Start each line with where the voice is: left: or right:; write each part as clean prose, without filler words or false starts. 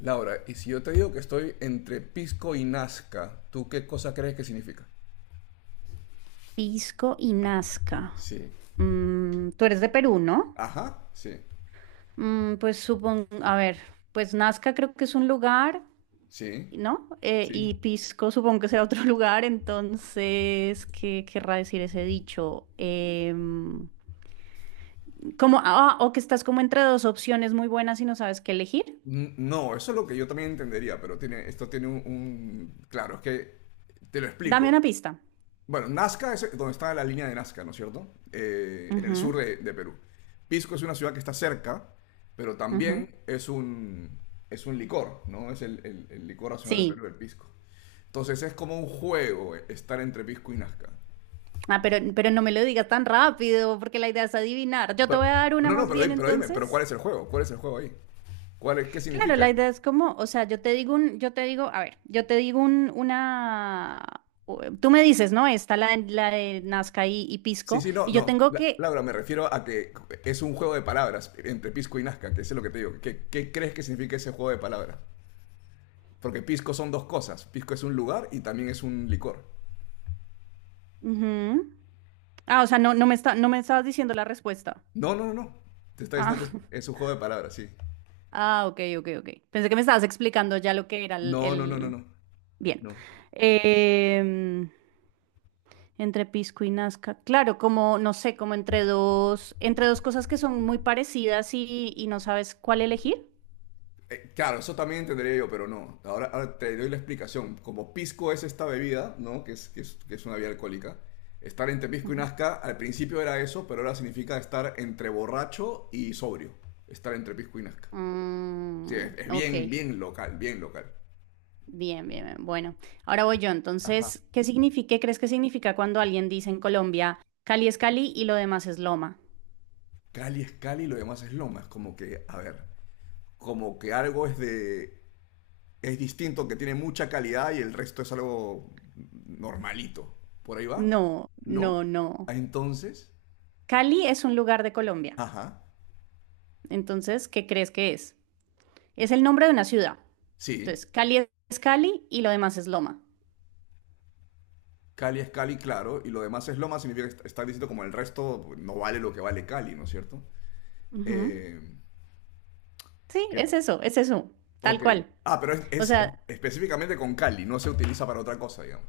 left: Laura, y si yo te digo que estoy entre Pisco y Nazca, ¿tú qué cosa crees que significa?
right: Pisco y Nazca.
left: Sí,
right: Mm, tú eres de Perú, ¿no?
left: ajá, sí,
right: Mm, pues supongo, a ver, pues Nazca creo que es un lugar,
left: sí.
right: ¿no?
left: Sí.
right: Y Pisco supongo que será otro lugar, entonces, ¿qué querrá decir ese dicho? Como, ah, o que estás como entre dos opciones muy buenas y no sabes qué elegir.
left: No, eso es lo que yo también entendería, pero tiene, esto tiene un. Claro, es que te lo explico.
right: Dame una pista.
left: Bueno, Nazca es donde está la línea de Nazca, ¿no es cierto? En el
right: Ujú,
left: sur de Perú. Pisco es una ciudad que está cerca, pero también
right: ujú.
left: es es un licor, ¿no? Es el licor nacional del
right: Sí.
left: Perú, el pisco. Entonces es como un juego estar entre Pisco y Nazca.
right: Ah, pero no me lo digas tan rápido, porque la idea es adivinar. Yo te voy
left: Pero-
right: a dar una
left: no, no,
right: más
left: pero,
right: bien
left: pero dime, ¿pero cuál
right: entonces.
left: es el juego? ¿Cuál es el juego ahí? ¿Qué
right: Claro,
left: significa?
right: la idea es como, o sea, yo te digo, a ver, yo te digo un, una, o- tú me dices, ¿no? Está la de Nazca y
left: Sí,
right: Pisco,
left: sí, no,
right: y yo
left: no.
right: tengo que,
left: Laura, me refiero a que es un juego de palabras entre Pisco y Nazca, que eso es lo que te digo. ¿Qué crees que significa ese juego de palabras? Porque pisco son dos cosas. Pisco es un lugar y también es un licor.
right: ujú. Ah, o sea, no, no me estabas diciendo la respuesta.
left: No, no, no, no. Te está
right: Ah,
left: diciendo que es un juego de palabras, sí.
right: ah, ok, ok, ok. Pensé que me estabas explicando ya lo que era
left: No, no, no, no,
right: el-
left: no.
right: bien.
left: No.
right: Em, Entre Pisco y Nazca, claro, como, no sé, como entre dos cosas que son muy parecidas y no sabes cuál elegir.
left: Claro, eso también entendería yo, pero no. Ahora te doy la explicación. Como pisco es esta bebida, ¿no? Que es una bebida alcohólica. Estar entre pisco y nazca, al principio era eso, pero ahora significa estar entre borracho y sobrio. Estar entre pisco y nazca. Sí,
right: Mm,
left: es
right: ok,
left: bien, bien local, bien local.
right: bien, bien, bien. Bueno, ahora voy yo.
left: Ajá.
right: Entonces, ¿qué significa, qué crees que significa cuando alguien dice en Colombia, Cali es Cali y lo demás es Loma?
left: Cali es Cali y lo demás es Loma. Es como que, a ver, como que algo es de es distinto, que tiene mucha calidad y el resto es algo normalito. ¿Por ahí va?
right: No,
left: ¿No?
right: no,
left: Ah,
right: no.
left: entonces,
right: Cali es un lugar de Colombia.
left: ajá,
right: Entonces, ¿qué crees que es? Es el nombre de una ciudad.
left: sí.
right: Entonces, Cali es Cali y lo demás es Loma.
left: Cali es Cali, claro, y lo demás es Loma, significa que está diciendo como el resto no vale lo que vale Cali, ¿no es cierto?
right: Ujú.
left: Eh,
right: Sí,
left: Que,
right: es eso, tal
left: ok.
right: cual.
left: Ah, pero es,
right: O sea,
left: específicamente con Cali, no se utiliza para otra cosa, digamos.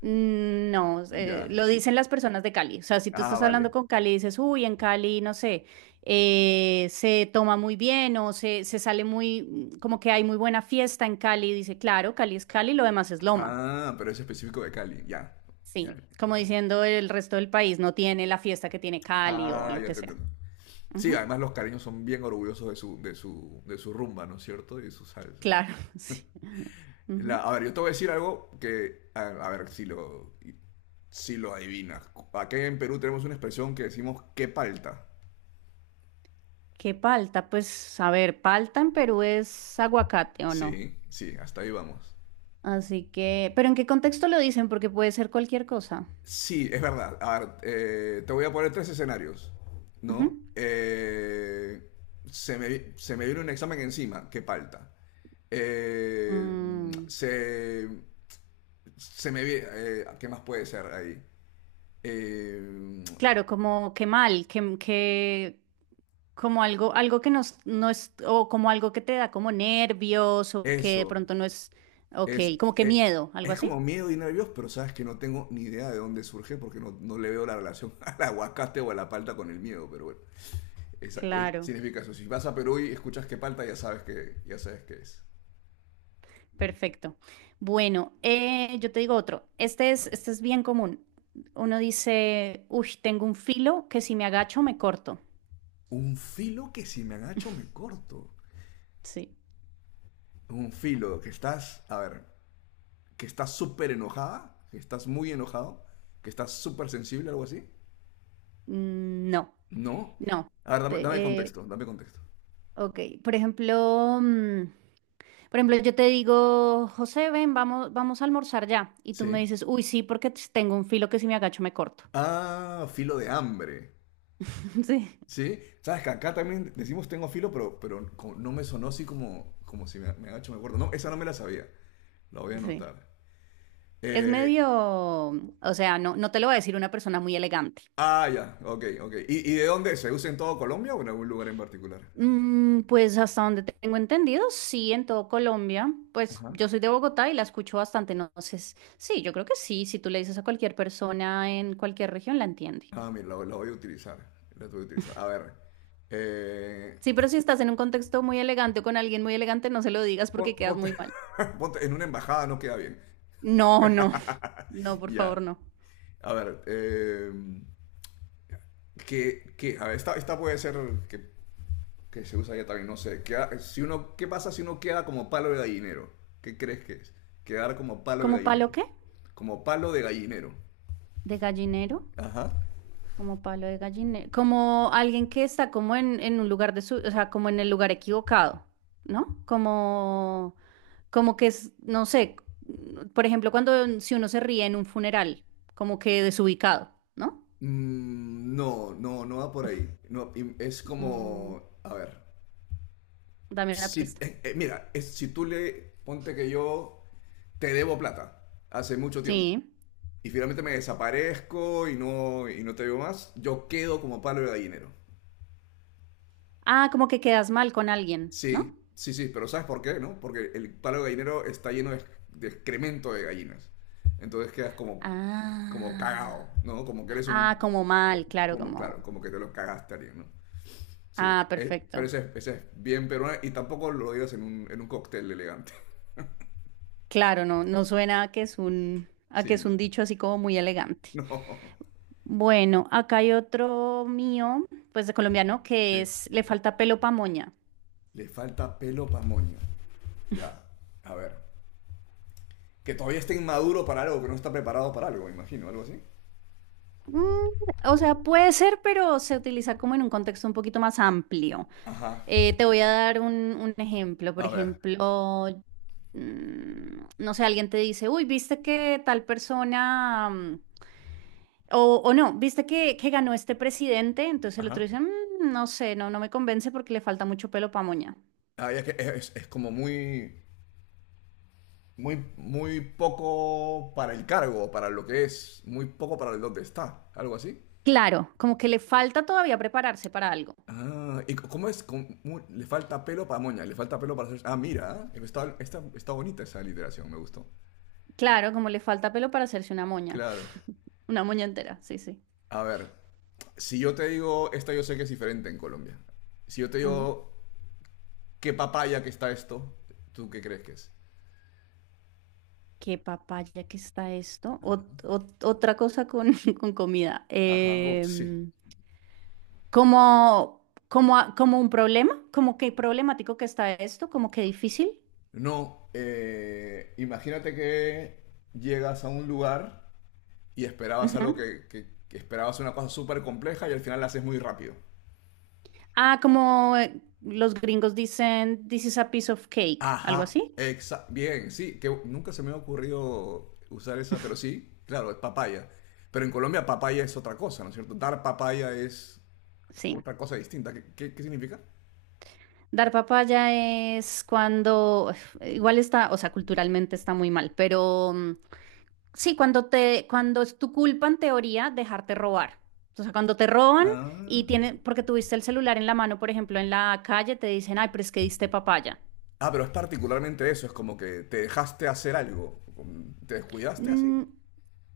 right: mm, no,
left: Ya.
right: lo dicen las personas de Cali. O sea, si tú
left: Ah,
right: estás
left: vale.
right: hablando con Cali y dices, uy, en Cali, no sé, se toma muy bien o se sale muy, mm, como que hay muy buena fiesta en Cali, dice, claro, Cali es Cali, lo demás es Loma.
left: Ah, pero es específico de Cali, ya. Ya.
right: Sí, como diciendo el resto del país no tiene la fiesta que tiene Cali o
left: Ah,
right: lo
left: ya
right: que
left: te
right: sea.
left: entiendo. Sí,
right: Ujú,
left: además los cariños son bien orgullosos de su rumba, ¿no es cierto? Y de su salsa.
right: claro, sí. Ujú.
left: A ver, yo te voy a decir algo que, a ver si lo, si lo adivinas. Aquí en Perú tenemos una expresión que decimos que palta.
right: ¿Qué palta? Pues, a ver, palta en Perú es aguacate o no.
left: Sí, sí, hasta ahí vamos.
right: Así que, pero ¿en qué contexto lo dicen? Porque puede ser cualquier cosa.
left: Sí, es verdad. A ver, te voy a poner tres escenarios,
right: Ujú.
left: ¿no? Se me, se me viene un examen encima, que palta. Eh,
right: Mm,
left: Se, se me viene... ¿qué más puede ser ahí? Eh,
right: claro, como que mal, que como algo, algo que nos, no es, o como algo que te da como nervios, o que de
left: Eso,
right: pronto no es, ok,
left: es,
right: como que
left: es,
right: miedo, algo
left: es
right: así.
left: como miedo y nervios, pero sabes que no tengo ni idea de dónde surge porque no, no le veo la relación al aguacate o a la palta con el miedo, pero bueno, esa,
right: Claro,
left: significa eso. Si vas a Perú y escuchas que palta, ya sabes que, ya sabes qué es.
right: perfecto. Bueno, yo te digo otro. Este es bien común. Uno dice, uy, tengo un filo que si me agacho me corto.
left: Un filo que si me agacho me corto.
right: Sí.
left: Un filo que estás, a ver, que estás súper enojada, que estás muy enojado, que estás súper sensible, algo así.
right: Mm, no,
left: No.
right: no.
left: A ver, dame, dame contexto, dame contexto.
right: Ok, por ejemplo, mm, por ejemplo, yo te digo, José, ven, vamos, vamos a almorzar ya. Y tú me
left: Sí.
right: dices, uy, sí, porque t- tengo un filo que si me agacho me corto.
left: Ah, filo de hambre.
right: Sí,
left: ¿Sí? Sabes que acá también decimos tengo filo, pero no me sonó así como, como si me, me ha hecho me acuerdo. No, esa no me la sabía. La voy a
right: sí.
left: anotar.
right: Es
left: Eh,
right: medio, o sea, no, no te lo va a decir una persona muy elegante.
left: ah, ya, ok, ok. Y de dónde? ¿Se usa en todo Colombia o en algún lugar en particular?
right: Mm, pues hasta donde tengo entendido, sí, en todo Colombia. Pues
left: Ajá.
right: yo soy de Bogotá y la escucho bastante, entonces, sí, yo creo que sí, si tú le dices a cualquier persona en cualquier región, la entiende.
left: Ah, mira, la voy a utilizar. La voy a utilizar. A ver. eh,
right: Sí, pero si estás en un contexto muy elegante o con alguien muy elegante, no se lo digas porque quedas
left: Ponte,
right: muy mal.
left: en una embajada no queda bien.
right: No, no. No, por
left: Ya.
right: favor, no.
left: A ver. ¿Qué, qué? A ver, esta puede ser que que se usa ya también, no sé. Si uno, ¿qué pasa si uno queda como palo de gallinero? ¿Qué crees que es? Quedar como palo de
right: ¿Como palo
left: gallinero.
right: qué?
left: Como palo de gallinero.
right: ¿De gallinero?
left: Ajá.
right: Como palo de gallinero. Como alguien que está como en un lugar de su, o sea, como en el lugar equivocado, ¿no? Como, como que es, no sé, por ejemplo, cuando si uno se ríe en un funeral, como que desubicado, ¿no?
left: Mm, no, no, no va por ahí. No, y es
right: Mm,
left: como, a ver,
right: dame una
left: si,
right: pista.
left: mira, es, si tú le, ponte que yo te debo plata hace mucho tiempo
right: Sí.
left: y finalmente me desaparezco y no te veo más, yo quedo como palo de gallinero.
right: Ah, como que quedas mal con alguien, ¿no?
left: Sí, sí, sí, pero ¿sabes por qué, no? Porque el palo gallinero está lleno de excremento de gallinas. Entonces quedas como, como cagado,
right: Ah.
left: ¿no? Como que eres
right: Ah,
left: un...
right: como mal, claro,
left: Como,
right: como.
left: claro, como que te lo cagaste a alguien, ¿no? Sí,
right: Ah,
left: pero
right: perfecto.
left: ese, ese es bien peruano y tampoco lo digas en un cóctel elegante.
right: Claro, no, no suena a que es un, a que
left: Sí,
right: es
left: no.
right: un dicho así como muy elegante.
left: No.
right: Bueno, acá hay otro mío, pues de colombiano, que
left: Sí.
right: es le falta pelo pa' moña.
left: Le falta pelo pa' moño. Ya, a ver. Que todavía esté inmaduro para algo, que no está preparado para algo, me imagino, algo así.
right: Mm, o sea, puede ser, pero se utiliza como en un contexto un poquito más amplio.
left: Ajá.
right: Te voy a dar un ejemplo. Por
left: A ver.
right: ejemplo, mm, no sé, alguien te dice, uy, viste que tal persona. Mm, O, o no, viste que ganó este presidente, entonces el otro
left: Ajá.
right: dice, "Mm, no sé, no, no me convence porque le falta mucho pelo para moña.
left: Ay, es que es como muy, muy, muy poco para el cargo, para lo que es, muy poco para el dónde está, algo así.
right: Claro, como que le falta todavía prepararse para algo.
left: Ah, ¿y cómo es? ¿Cómo- le falta pelo para moña, le falta pelo para hacer... Ah, mira, ¿eh? Está, está, está bonita esa literación, me gustó.
right: Claro, como le falta pelo para hacerse una moña.
left: Claro.
right: Una moña entera, sí, sí.
left: A ver, si yo te digo, esta yo sé que es diferente en Colombia. Si yo te
right: Ujú.
left: digo, ¿qué papaya que está esto? ¿Tú qué crees que es?
right: Qué papaya que está esto. Ot- ot- otra cosa con, con comida.
left: Ajá, sí.
right: Como, como, a- como un problema, como que problemático que está esto, como que difícil.
left: No, imagínate que llegas a un lugar y esperabas algo
right: Ujú.
left: que, que esperabas una cosa súper compleja y al final la haces muy rápido.
right: Ah, como los gringos dicen, this is a piece of cake, algo
left: Ajá,
right: así.
left: bien, sí, que nunca se me ha ocurrido usar esa, pero sí, claro, es papaya. Pero en Colombia papaya es otra cosa, ¿no es cierto? Dar papaya es
right: Sí.
left: otra cosa distinta. ¿Qué, qué significa?
right: Dar papaya es cuando, igual está, o sea, culturalmente está muy mal, pero mm, sí, cuando te, cuando es tu culpa en teoría dejarte robar. O sea, cuando te roban y
left: Ah.
right: tienen, porque tuviste el celular en la mano, por ejemplo, en la calle, te dicen, ay, pero es que diste papaya.
left: Ah, pero es particularmente eso, es como que te dejaste hacer algo, como te descuidaste así.
right: Mm,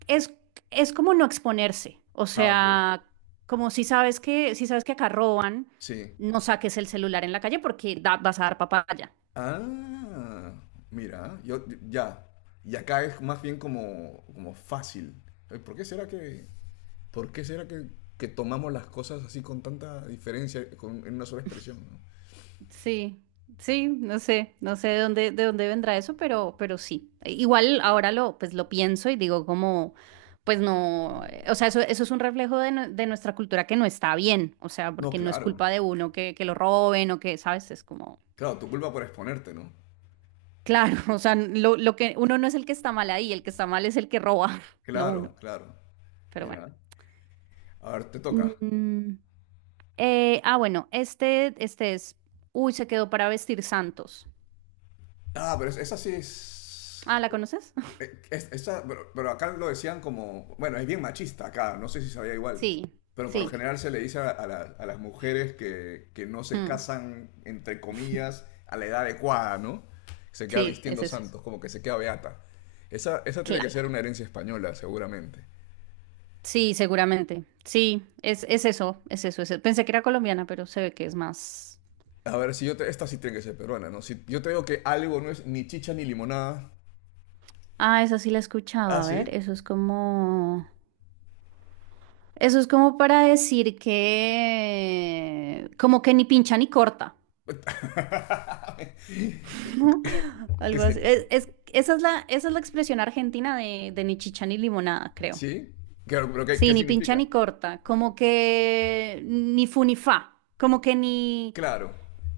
right: es, es como no exponerse, o
left: Ah, ok.
right: sea, como si sabes que, si sabes que acá roban,
left: Sí.
right: no saques el celular en la calle porque da- vas a dar papaya.
left: Ah, mira, yo ya. Y acá es más bien como, como fácil. Ay, ¿por qué será que, por qué será que tomamos las cosas así con tanta diferencia en una sola expresión, ¿no?
right: Sí, sí, no sé, no sé de dónde vendrá eso, pero sí. Igual ahora lo, pues lo pienso y digo como, pues no, o sea, eso es un reflejo de, nue- de nuestra cultura que no está bien, o sea,
left: No,
right: porque no es
left: claro.
right: culpa de uno que lo roben o que, ¿sabes? Es como...
left: Claro, tu culpa por exponerte, ¿no?
right: Claro, o sea, lo que uno no es el que está mal ahí, el que está mal es el que roba, no uno.
left: Claro, claro.
right: Pero bueno.
left: Mira. A ver, te toca.
right: Mm, ah, bueno, este es. Uy, se quedó para vestir santos.
left: Ah, pero esa sí es.
right: Ah, ¿la conoces?
left: Pero acá lo decían como, bueno, es bien machista acá, no sé si sabía igual,
right: Sí,
left: pero por lo
right: sí.
left: general se le dice a las mujeres que no se
right: Mm,
left: casan, entre comillas, a la edad adecuada, ¿no? Se queda sí,
right: sí, es
left: vistiendo
right: eso.
left: santos, como que se queda beata. Esa tiene que sí.
right: Claro.
left: Ser una herencia española, seguramente.
right: Sí, seguramente. Sí, es eso, es eso, es eso. Pensé que era colombiana, pero se ve que es más.
left: A ver, si yo te- esta sí tiene que ser peruana, ¿no? Si yo te digo que algo no es ni chicha ni limonada.
right: Ah, esa sí la he escuchado.
left: ¿Ah,
right: A
left: sí?
right: ver, eso es como. Eso es como para decir que. Como que ni pincha ni corta.
left: ¿Qué,
right: Algo así.
left: sí?
right: Es- esa es la expresión argentina de ni chicha ni limonada, creo.
left: ¿Sí? Claro, pero ¿qué, qué
right: Sí, ni pincha
left: significa?
right: ni corta, como que ni fu ni fa, como que ni...
left: Claro,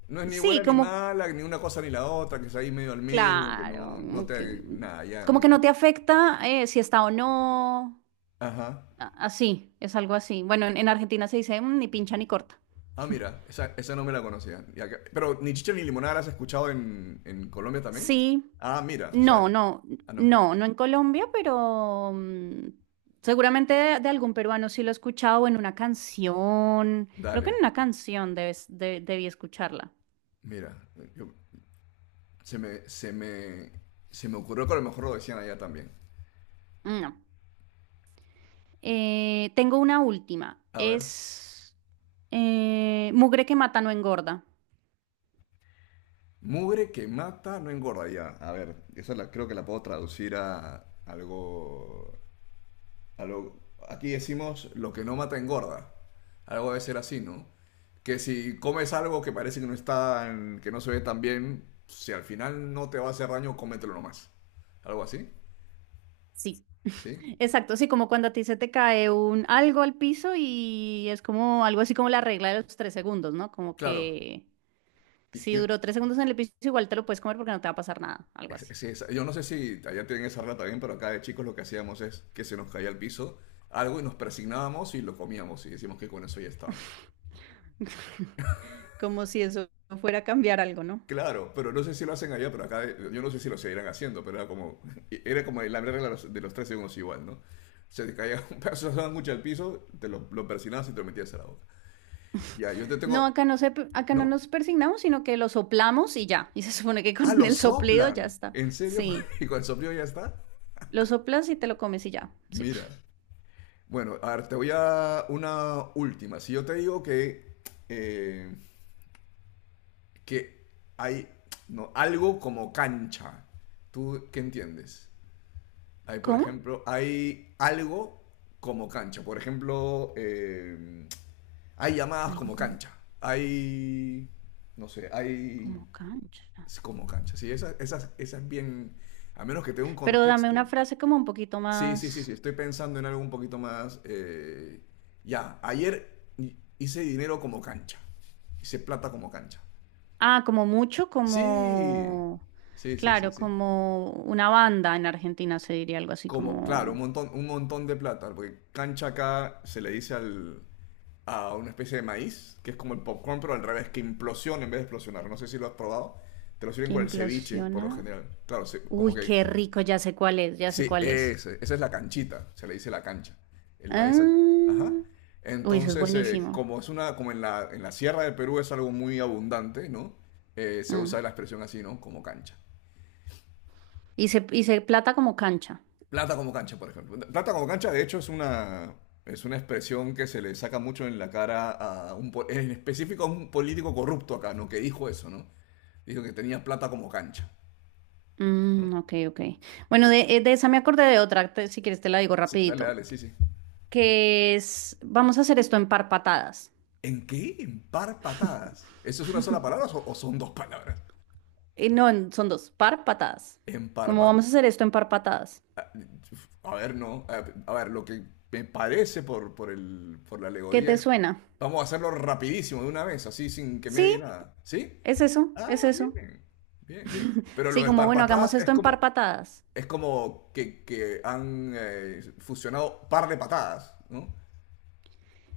left: no es ni
right: Sí,
left: buena ni
right: como,
left: mala, ni una cosa ni la otra, que es ahí medio al medio, que
right: claro,
left: no, no te... Nada, ya...
right: como que
left: mm,
right: no te afecta si está o no,
left: ajá.
right: a- así, es algo así. Bueno, en Argentina se dice "Mm, ni pincha ni corta.
left: Ah, mira, esa no me la conocía. Y acá- pero ni chicha ni limonada la has escuchado en Colombia también.
right: Sí,
left: Ah, mira, o sea...
right: no, no,
left: ah, no.
right: no, no en Colombia, pero mm, seguramente de algún peruano sí lo he escuchado o en una canción. Creo que en
left: Dale,
right: una canción debes, de- debí escucharla.
left: mira. yo- Se me, se me ocurrió que a lo mejor lo decían allá también.
right: No. Tengo una última.
left: A ver.
right: Es mugre que mata no engorda.
left: Mugre que mata no engorda ya. A ver, esa la, creo que la puedo traducir a algo a lo- aquí decimos lo que no mata engorda. Algo debe ser así, ¿no? Que si comes algo que parece que no está, que no se ve tan bien, si al final no te va a hacer daño, cómetelo nomás. Algo así,
right: Sí,
left: ¿sí?
right: exacto. Sí, como cuando a ti se te cae un algo al piso y es como algo así como la regla de los 3 segundos, ¿no? Como
left: Claro.
right: que
left: Y-
right: si
left: y-
right: duró 3 segundos en el piso, igual te lo puedes comer porque no te va a pasar nada, algo así.
left: yo no sé si allá tienen esa regla también, pero acá de chicos lo que hacíamos es que se nos caía al piso algo y nos persignábamos y lo comíamos y decimos que con eso ya estaba.
right: Como si eso fuera a cambiar algo, ¿no?
left: Claro, pero no sé si lo hacen allá, pero acá yo no sé si lo seguirán haciendo, pero era como, era como la regla de los tres segundos igual, ¿no? Se te caía un pedazo de sándwich al piso, te lo persinabas y te lo metías a la boca. Ya, yo te
right: No,
left: tengo,
right: acá no se, acá no
left: ¿no?
right: nos persignamos, sino que lo soplamos y ya. Y se supone que
left: Ah,
right: con
left: lo
right: el soplido ya
left: soplan.
right: está.
left: ¿En serio?
right: Sí,
left: ¿Y con el soplido ya está?
right: lo soplas y te lo comes y ya. Sí.
left: Mira. Bueno, a ver, te voy a una última. Si yo te digo eh, que hay no, algo como cancha, ¿tú qué entiendes? Hay, por
right: ¿Cómo?
left: ejemplo, hay algo como cancha. Por ejemplo, hay llamadas
right: Algo
left: como
right: como,
left: cancha. Hay, no sé, hay
right: como cancha.
left: es como cancha. Sí, esa es bien, a menos que tenga un
right: Pero dame
left: contexto.
right: una frase como un poquito
left: Sí,
right: más.
left: sí, sí, sí. Estoy pensando en algo un poquito más. Ya, ayer hice dinero como cancha. Hice plata como cancha.
right: Ah, como mucho,
left: Sí,
right: como.
left: sí, sí, sí,
right: Claro,
left: sí.
right: como una banda en Argentina se diría algo así
left: Como, claro,
right: como.
left: un montón de plata, porque cancha acá se le dice al, a una especie de maíz, que es como el popcorn, pero al revés, que implosiona en vez de explosionar. No sé si lo has probado. Te lo sirven
right: Que
left: con el ceviche, por lo
right: implosiona.
left: general. Claro, como
right: Uy,
left: que...
right: qué rico, ya sé cuál es, ya sé
left: Sí,
right: cuál es.
left: esa es la canchita, se le dice la cancha. El maíz... a-
right: Ah,
left: ajá.
right: uy, eso es
left: Entonces,
right: buenísimo.
left: como es una, como en la sierra de Perú es algo muy abundante, ¿no? Se
right: Mm.
left: usa la expresión así, ¿no? Como cancha.
right: Y se plata como cancha.
left: Plata como cancha, por ejemplo. Plata como cancha, de hecho, es una expresión que se le saca mucho en la cara a un, en específico a un político corrupto acá, ¿no? Que dijo eso, ¿no? Dijo que tenía plata como cancha, ¿no?
right: Mm, ok, ok. Bueno, de esa me acordé de otra, te- si quieres te la digo
left: Sí, dale,
right: rapidito,
left: dale, sí, sí.
right: que es, vamos a hacer esto en par patadas.
left: ¿En qué? En par patadas. ¿Eso es una sola palabra o son dos palabras?
right: No, en- son dos, par patadas.
left: En par
right: ¿Cómo vamos a hacer esto en par patadas?
left: a ver, no. A ver, lo que me parece por el, por la
right: ¿Qué
left: alegoría
right: te
left: es.
right: suena?
left: Vamos a hacerlo rapidísimo de una vez, así sin que medie
right: Sí,
left: nada. ¿Sí?
right: es eso, es
left: Ah,
right: eso.
left: bien. Bien, bien. Pero lo
right: Sí,
left: de
right: como
left: par
right: bueno, hagamos
left: patadas es
right: esto en par
left: como.
right: patadas.
left: Es como que han fusionado par de patadas, ¿no?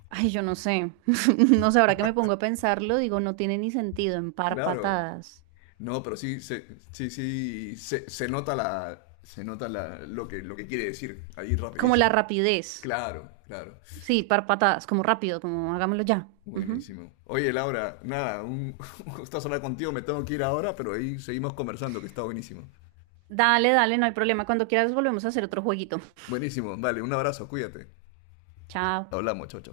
right: Ay, yo no sé. No sé, ahora que me pongo a pensarlo, digo, no tiene ni sentido en par
left: Claro.
right: patadas.
left: No, pero sí, se, sí, sí, se, se nota la, lo que quiere decir ahí
right: Como
left: rapidísimo.
right: la rapidez.
left: Claro, claro.
right: Sí, par patadas, como rápido, como hagámoslo ya. Ujú.
left: Buenísimo. Oye, Laura, nada, un, un gustazo hablar contigo, me tengo que ir ahora, pero ahí seguimos conversando, que está buenísimo.
right: Dale, dale, no hay problema. Cuando quieras volvemos a hacer otro jueguito.
left: Buenísimo, vale, un abrazo, cuídate.
right: Chao.
left: Hablamos, chocho.